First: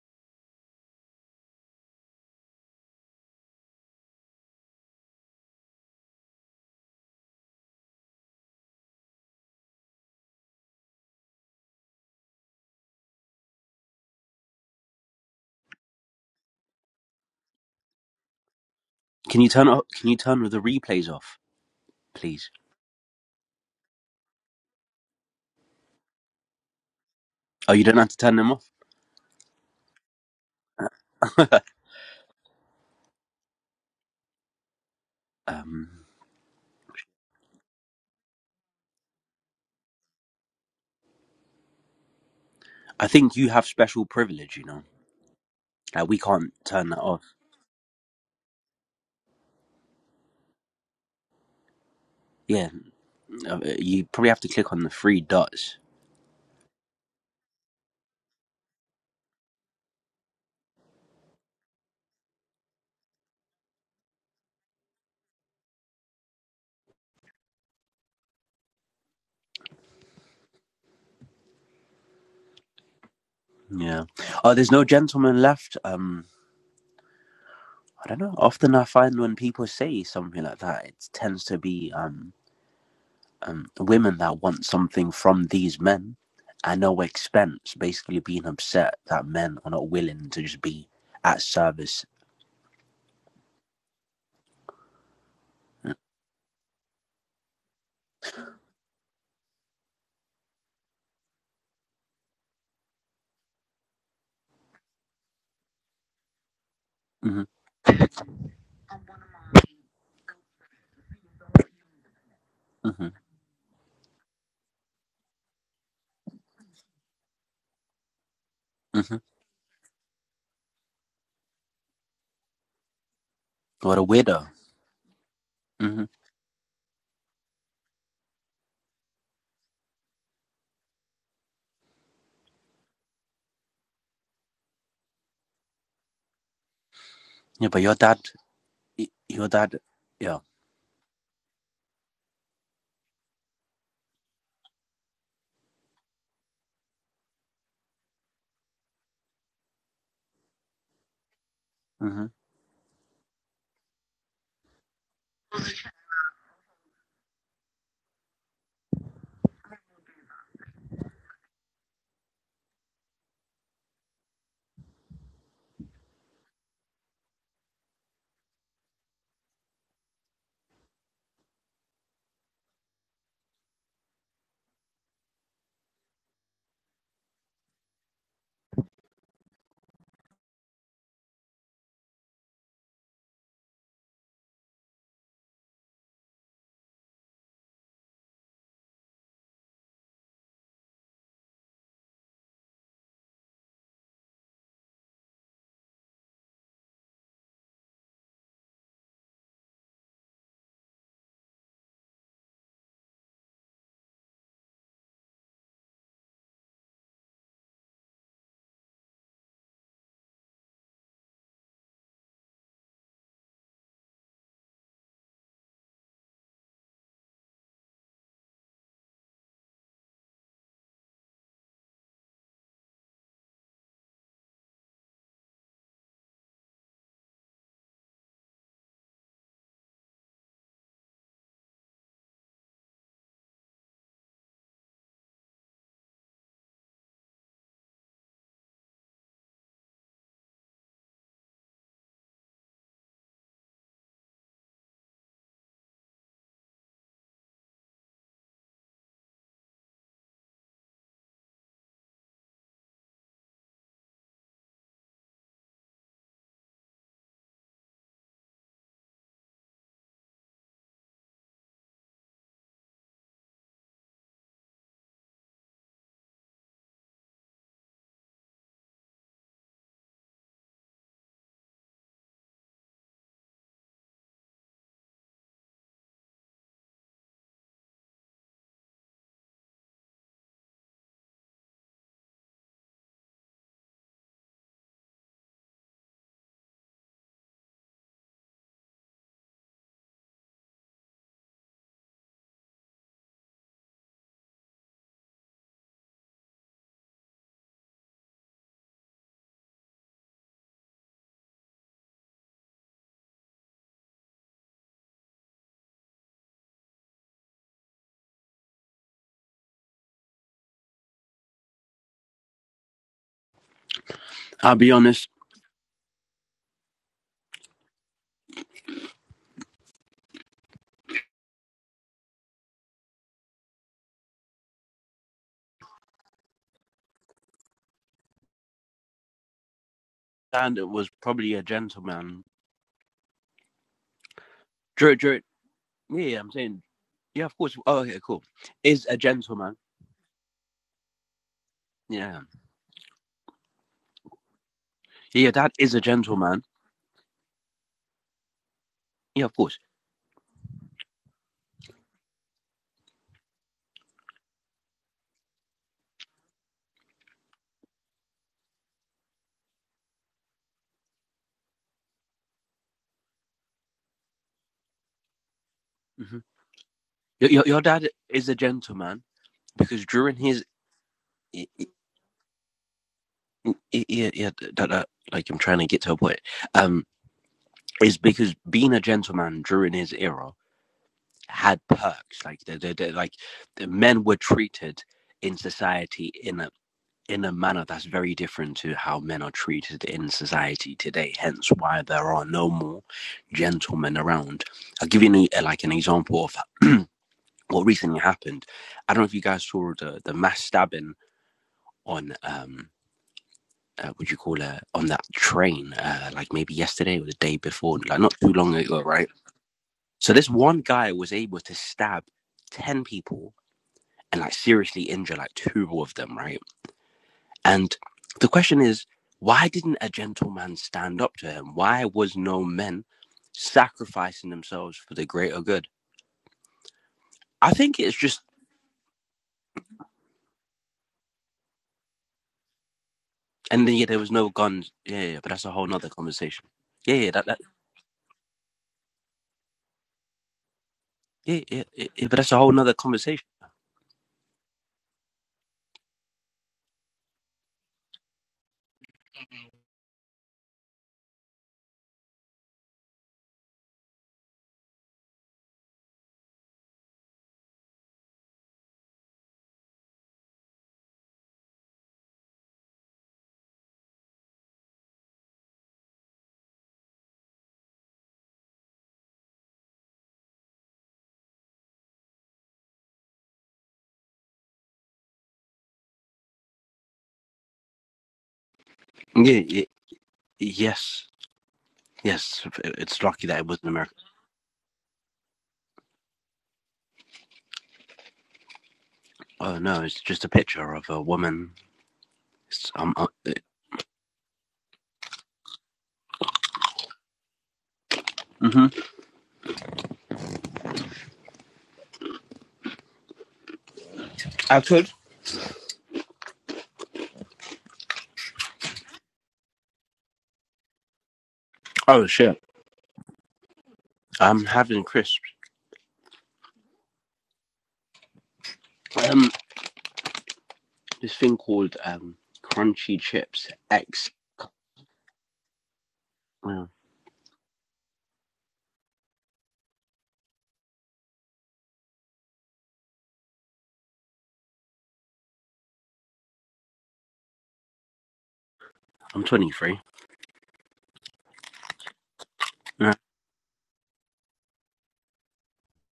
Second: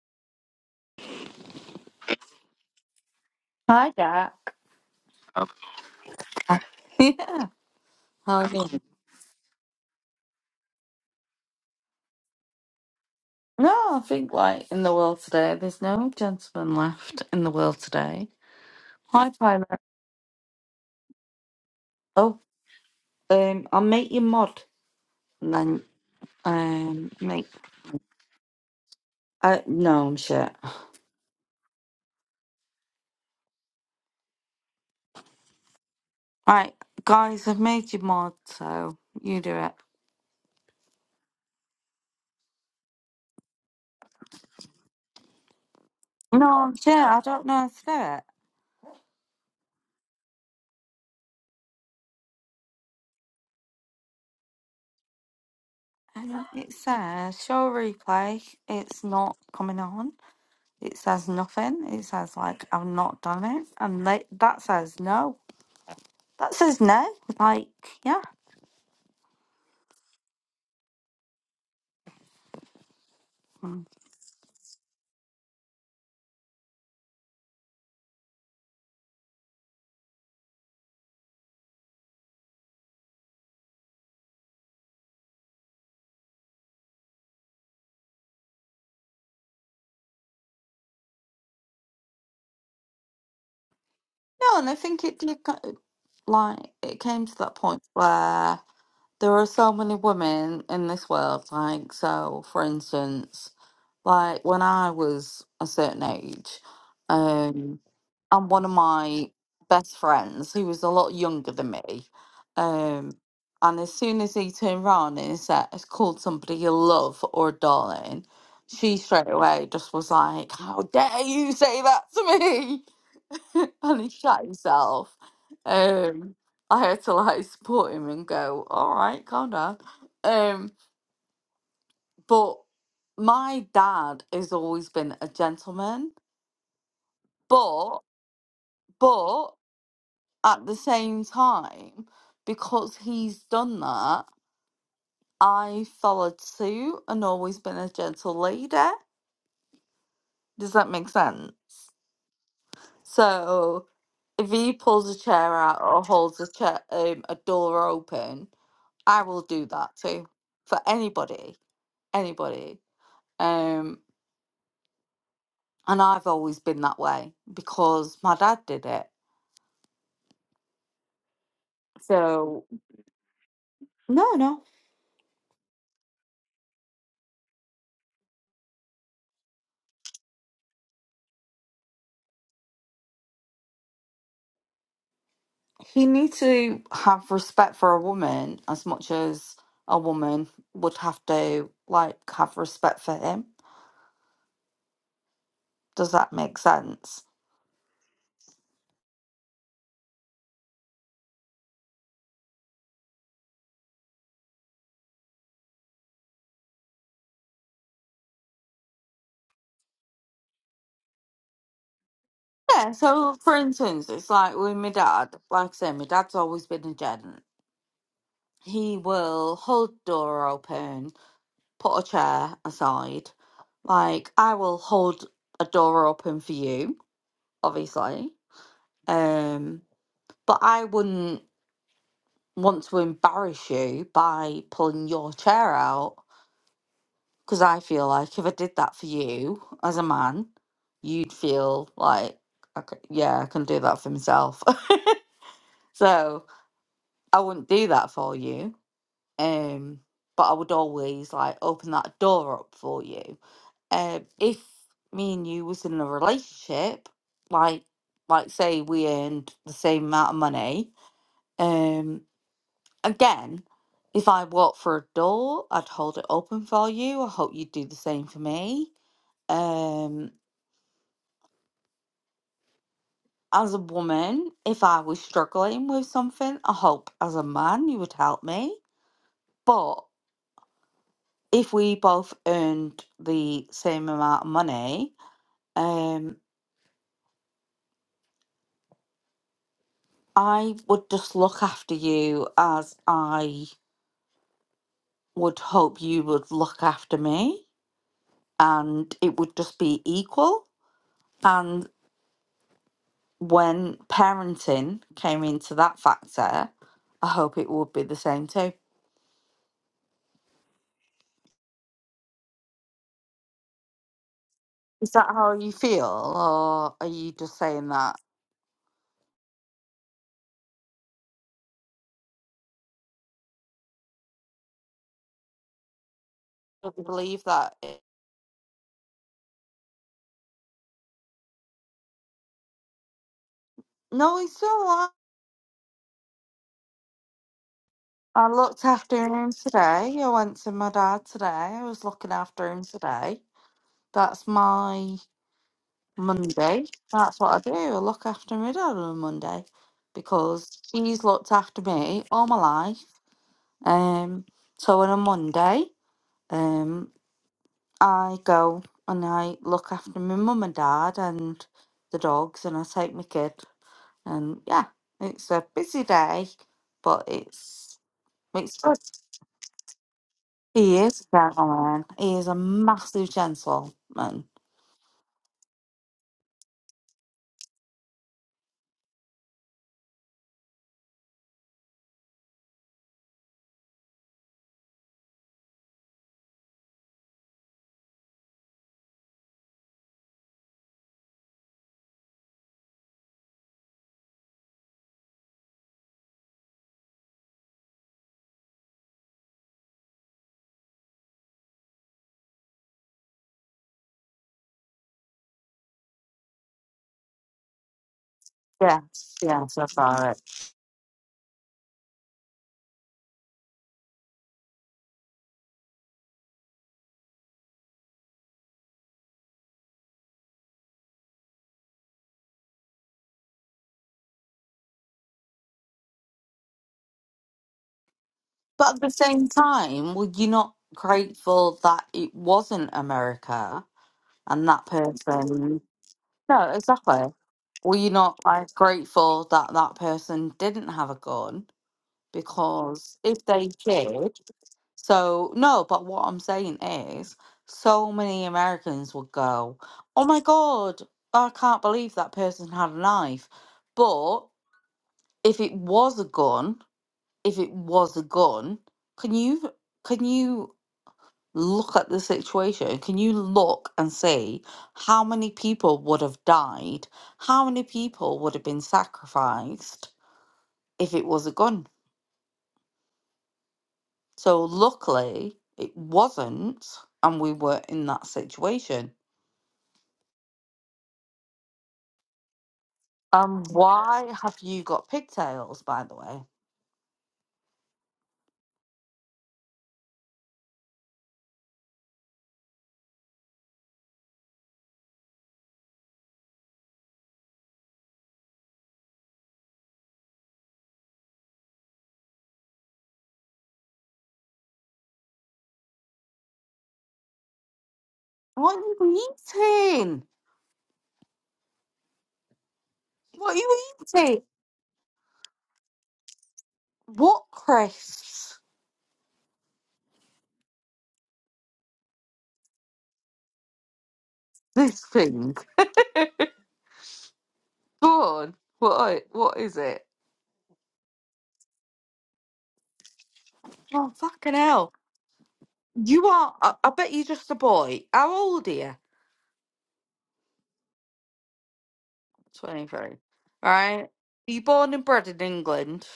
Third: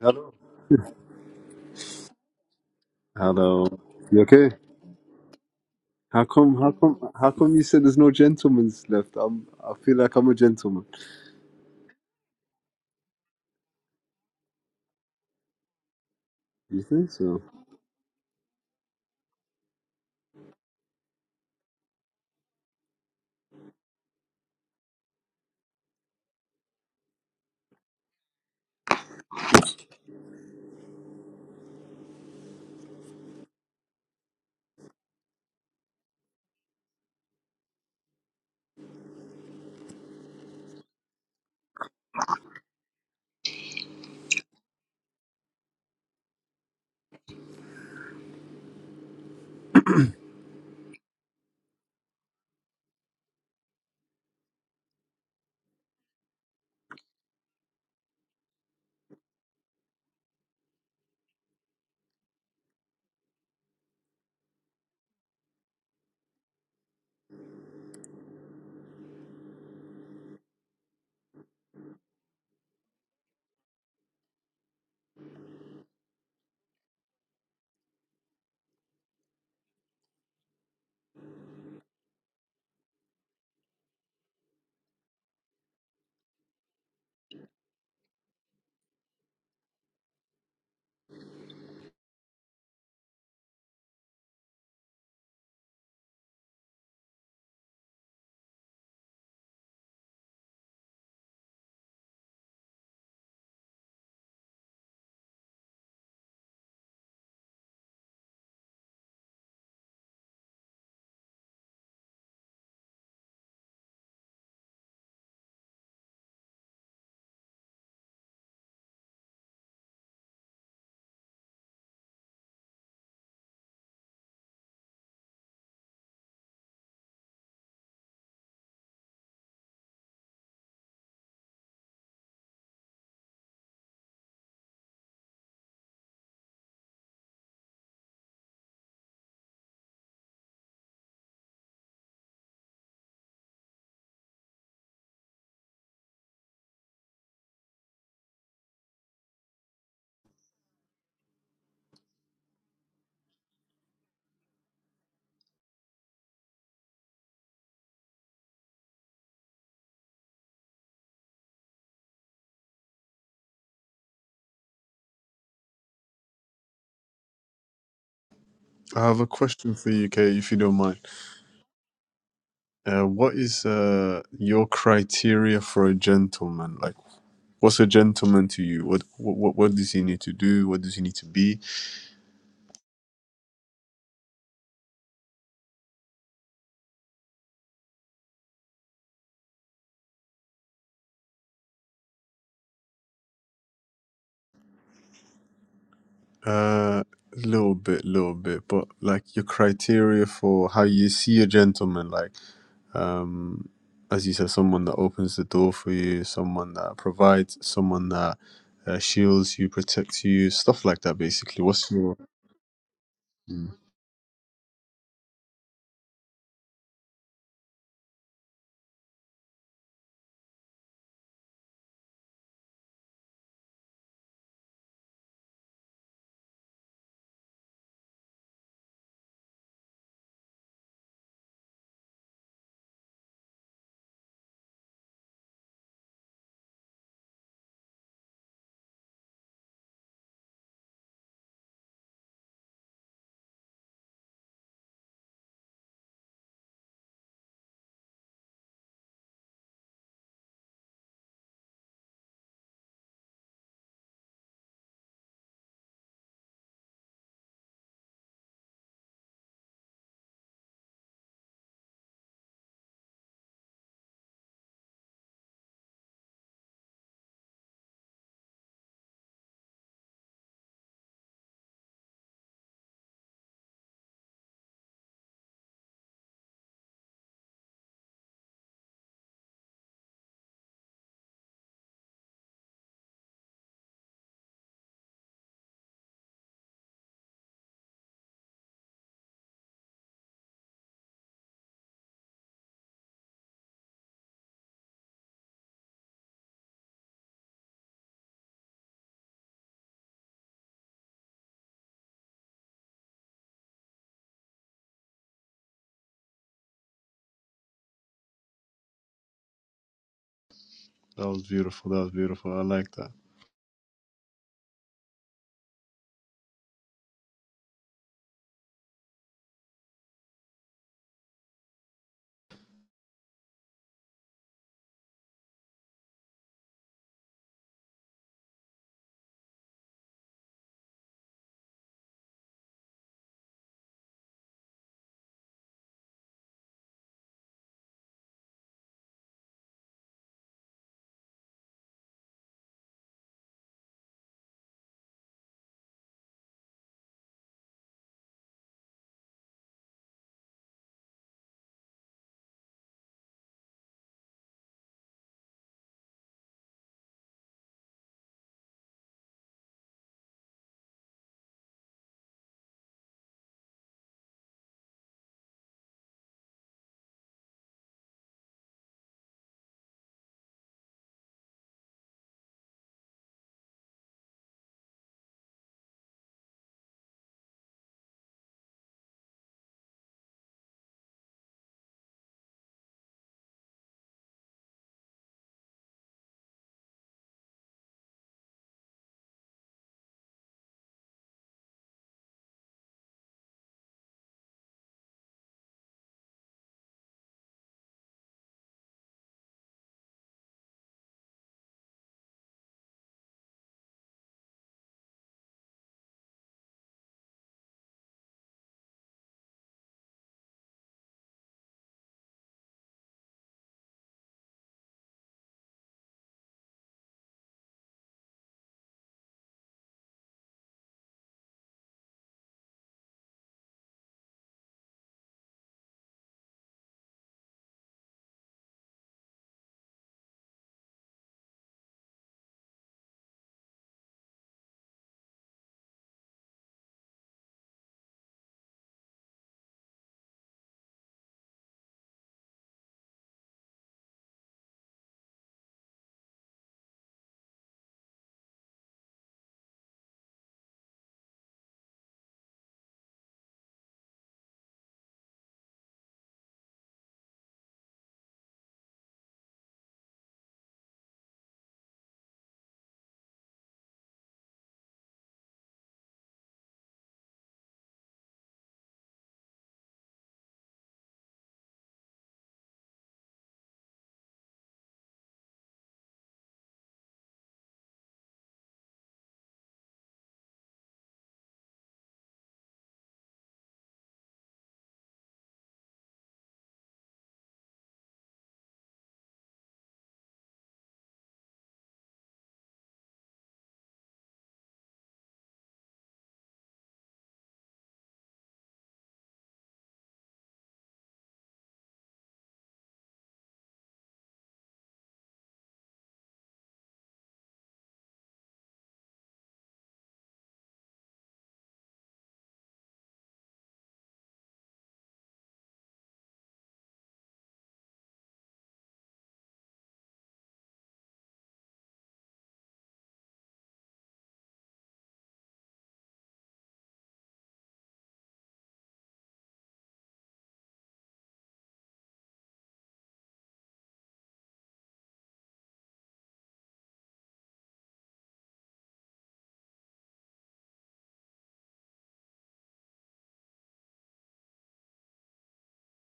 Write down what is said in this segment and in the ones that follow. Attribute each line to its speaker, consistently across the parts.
Speaker 1: Hello. Hello.
Speaker 2: Hi,
Speaker 1: You
Speaker 2: Jack.
Speaker 1: okay? How come? How come? How
Speaker 2: Yeah,
Speaker 1: come you said there's no
Speaker 2: how are you?
Speaker 1: gentlemen's left? I'm. I feel like I'm a gentleman.
Speaker 2: No, I think like in the world today, there's no gentleman
Speaker 1: You think
Speaker 2: left
Speaker 1: so?
Speaker 2: in the world today. Hi,
Speaker 3: Can you turn
Speaker 2: Pilot.
Speaker 3: off? Can you turn the replays off,
Speaker 2: Oh,
Speaker 3: please?
Speaker 2: um, I'll make you mod and then um make.
Speaker 3: Oh, you don't have to turn them off.
Speaker 2: Uh, no, I'm shit.
Speaker 3: Um,
Speaker 2: Right, guys, I've made you mod, so you do it.
Speaker 3: I think you have special privilege. You know, like we can't
Speaker 2: No, I'm
Speaker 3: turn
Speaker 2: shit.
Speaker 3: that
Speaker 2: I
Speaker 3: off.
Speaker 2: don't know how to do it.
Speaker 3: Yeah, uh, you probably have to click on the three dots.
Speaker 2: Hang on, It says show replay. It's not coming on. It says nothing. It says like I've not done it, and they, that says no. That says no. Like, yeah. Mm.
Speaker 3: Yeah. Oh, there's no gentleman left. Um, I don't know. Often I find when people say something like that, it tends to be um, um women that want something from these men at no expense, basically being upset that men are not willing to just be at service.
Speaker 2: No, and I think it did, go- like, it came to that point where there are so many women in this world. Like, so, for instance. Like when I was a certain age,
Speaker 3: hmm
Speaker 2: um, and one of my best friends, who was a lot younger than me, um, and as soon as he turned round and said, called somebody a love or a darling, she straight away just was like, How dare you say that to me?
Speaker 3: What
Speaker 2: and
Speaker 3: a
Speaker 2: he shut
Speaker 3: weirdo.
Speaker 2: himself.
Speaker 3: hmm
Speaker 2: Um, I had to like support him and go, All right, calm down. Um, but my dad has always been a gentleman,
Speaker 3: Yeah, but your
Speaker 2: but
Speaker 3: dad, your
Speaker 2: but
Speaker 3: dad, yeah.
Speaker 2: at the same time, because he's done that, I followed suit and always been a gentle lady. Does that make sense?
Speaker 3: hmm
Speaker 2: So if he pulls a chair out or holds a chair um, a door open, I will do that too for anybody, anybody. Um, and I've always been that way because my dad did it.
Speaker 1: I have a question for you, Kay, if you don't mind.
Speaker 2: So
Speaker 1: Uh, what is uh,
Speaker 2: No, no.
Speaker 1: your criteria for a gentleman? Like, what's a gentleman to you? What what what does he need to do? What does he need to be?
Speaker 2: He needs to have respect for a woman as much as a woman would have to like have respect for him. Does that make
Speaker 1: Uh,
Speaker 2: sense?
Speaker 1: little bit, little bit, but like your criteria for how you see a gentleman. Like, um, as you said, someone that opens the door for you, someone that provides, someone that uh, shields you, protects you, stuff like that. Basically, what's your?
Speaker 2: Yeah, so for
Speaker 1: Mm.
Speaker 2: instance, it's like with my dad, like I say, my dad's always been a gent. He will hold the door open, put a chair aside. Like I will hold a door open for you, obviously. Um but I wouldn't want to embarrass you by pulling your chair out because I feel like if I did that for you as a man, you'd feel like, okay, yeah, I can do that for myself. so I wouldn't do that for you. Um, but I would always like open that door up for you. Um, if me and you was in a relationship, like, like say we earned the same amount of money, um. Again, if I walk for a door, I'd hold it open for you. I hope you'd do the same for me. Um, as a woman, if I was struggling with something, I hope as a man you would help me. But if we both earned the same amount of money, um, I would just look after you as I would hope you would look after me, and it would just be equal. and. when parenting came into that factor, I hope it would be the same too.
Speaker 1: That was beautiful. That was beautiful. I like that.
Speaker 3: I'll be
Speaker 2: Is that
Speaker 3: honest,
Speaker 2: how you feel, or are you just saying that? Do you believe that? it-
Speaker 3: and it was probably a gentleman.
Speaker 2: No, it's all right.
Speaker 3: Drew, Drew, yeah, yeah, I'm saying, yeah, of course. Oh, okay, cool.
Speaker 2: I looked
Speaker 3: Is a
Speaker 2: after him
Speaker 3: gentleman.
Speaker 2: today. I went to my dad today. I was looking
Speaker 3: Yeah.
Speaker 2: after him today. That's my
Speaker 3: Yeah, your dad is a gentleman.
Speaker 2: Monday. That's what I do. I look after my dad on a
Speaker 3: Yeah, of
Speaker 2: Monday
Speaker 3: course.
Speaker 2: because he's looked after me all my life. Um, so on a Monday, um. I go and I look after my mum and dad and the dogs, and I take my kid. And yeah, it's a busy
Speaker 3: hmm
Speaker 2: day, but
Speaker 3: Your, your, your
Speaker 2: it's
Speaker 3: dad is a
Speaker 2: it's good.
Speaker 3: gentleman because during his,
Speaker 2: He is a gentleman. He is a massive gentleman.
Speaker 3: yeah, yeah, that, that, like I'm trying to get to a point, um, is because being a gentleman during his era had perks. Like the, the, the like the men were treated in society in a in a manner that's very different to how men are treated in society today. Hence, why there are no more gentlemen around. I'll give you an, e, uh, like an example of what recently happened. I don't know if you guys saw the the mass stabbing on um uh, would you call it on that train uh, like maybe yesterday or the day before like not too long
Speaker 2: Yeah,
Speaker 3: ago right
Speaker 2: yeah, so far
Speaker 3: so
Speaker 2: it.
Speaker 3: this one guy was able to stab 10 people and like seriously injure like two of them, right? And the question is, why didn't a gentleman stand up to him? Why was no men sacrificing themselves for the greater good? I think it's just,
Speaker 2: But at the same time, were you not grateful that it wasn't America
Speaker 3: and then yeah, there was no
Speaker 2: and that
Speaker 3: guns. Yeah, yeah, yeah, but that's a
Speaker 2: person?
Speaker 3: whole nother
Speaker 2: No,
Speaker 3: conversation. Yeah,
Speaker 2: exactly.
Speaker 3: yeah, that, that
Speaker 2: Were you not like grateful that that person didn't have a
Speaker 3: yeah,
Speaker 2: gun
Speaker 3: yeah, yeah, yeah, but that's a whole nother
Speaker 2: because if
Speaker 3: conversation.
Speaker 2: they did, so no, but what I'm saying is, so many Americans would go, Oh my God, I can't believe that person had a knife. But if it was a gun, if it was a gun, can you can you look at the situation? Can you look and see how many people would have died? How many people would have been sacrificed if it was a gun? So luckily, it wasn't, and we were in that situation.
Speaker 3: Yeah, yeah, yes, yes. It's lucky that
Speaker 2: Um,
Speaker 3: it wasn't America.
Speaker 2: why have you got pigtails, by the way?
Speaker 3: Oh no, it's just a picture of a woman. It's, um, uh, hmm I could.
Speaker 2: What are you eating?
Speaker 3: Oh shit!
Speaker 2: What are you eating?
Speaker 3: I'm having crisps.
Speaker 2: What crisps?
Speaker 3: Um, this thing called um, crunchy chips X.
Speaker 2: This thing.
Speaker 3: Well,
Speaker 2: Go on. What, are- what is it? Oh, fucking hell. You are, I, I bet you're just a boy. How old are you?
Speaker 3: I'm 23 and
Speaker 2: 23. Right? You born and bred in England?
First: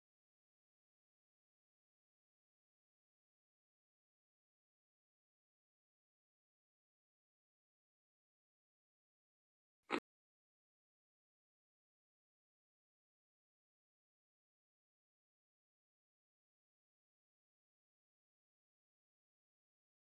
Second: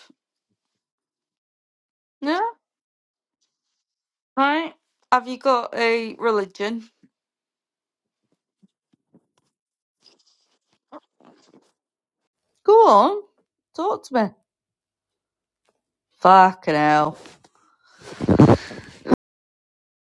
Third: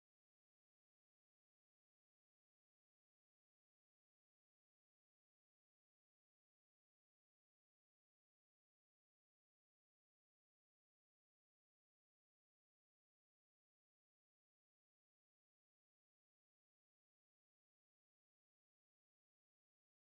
Speaker 2: Yeah? Right? Have you got a religion? Go on, talk to me. Fucking hell.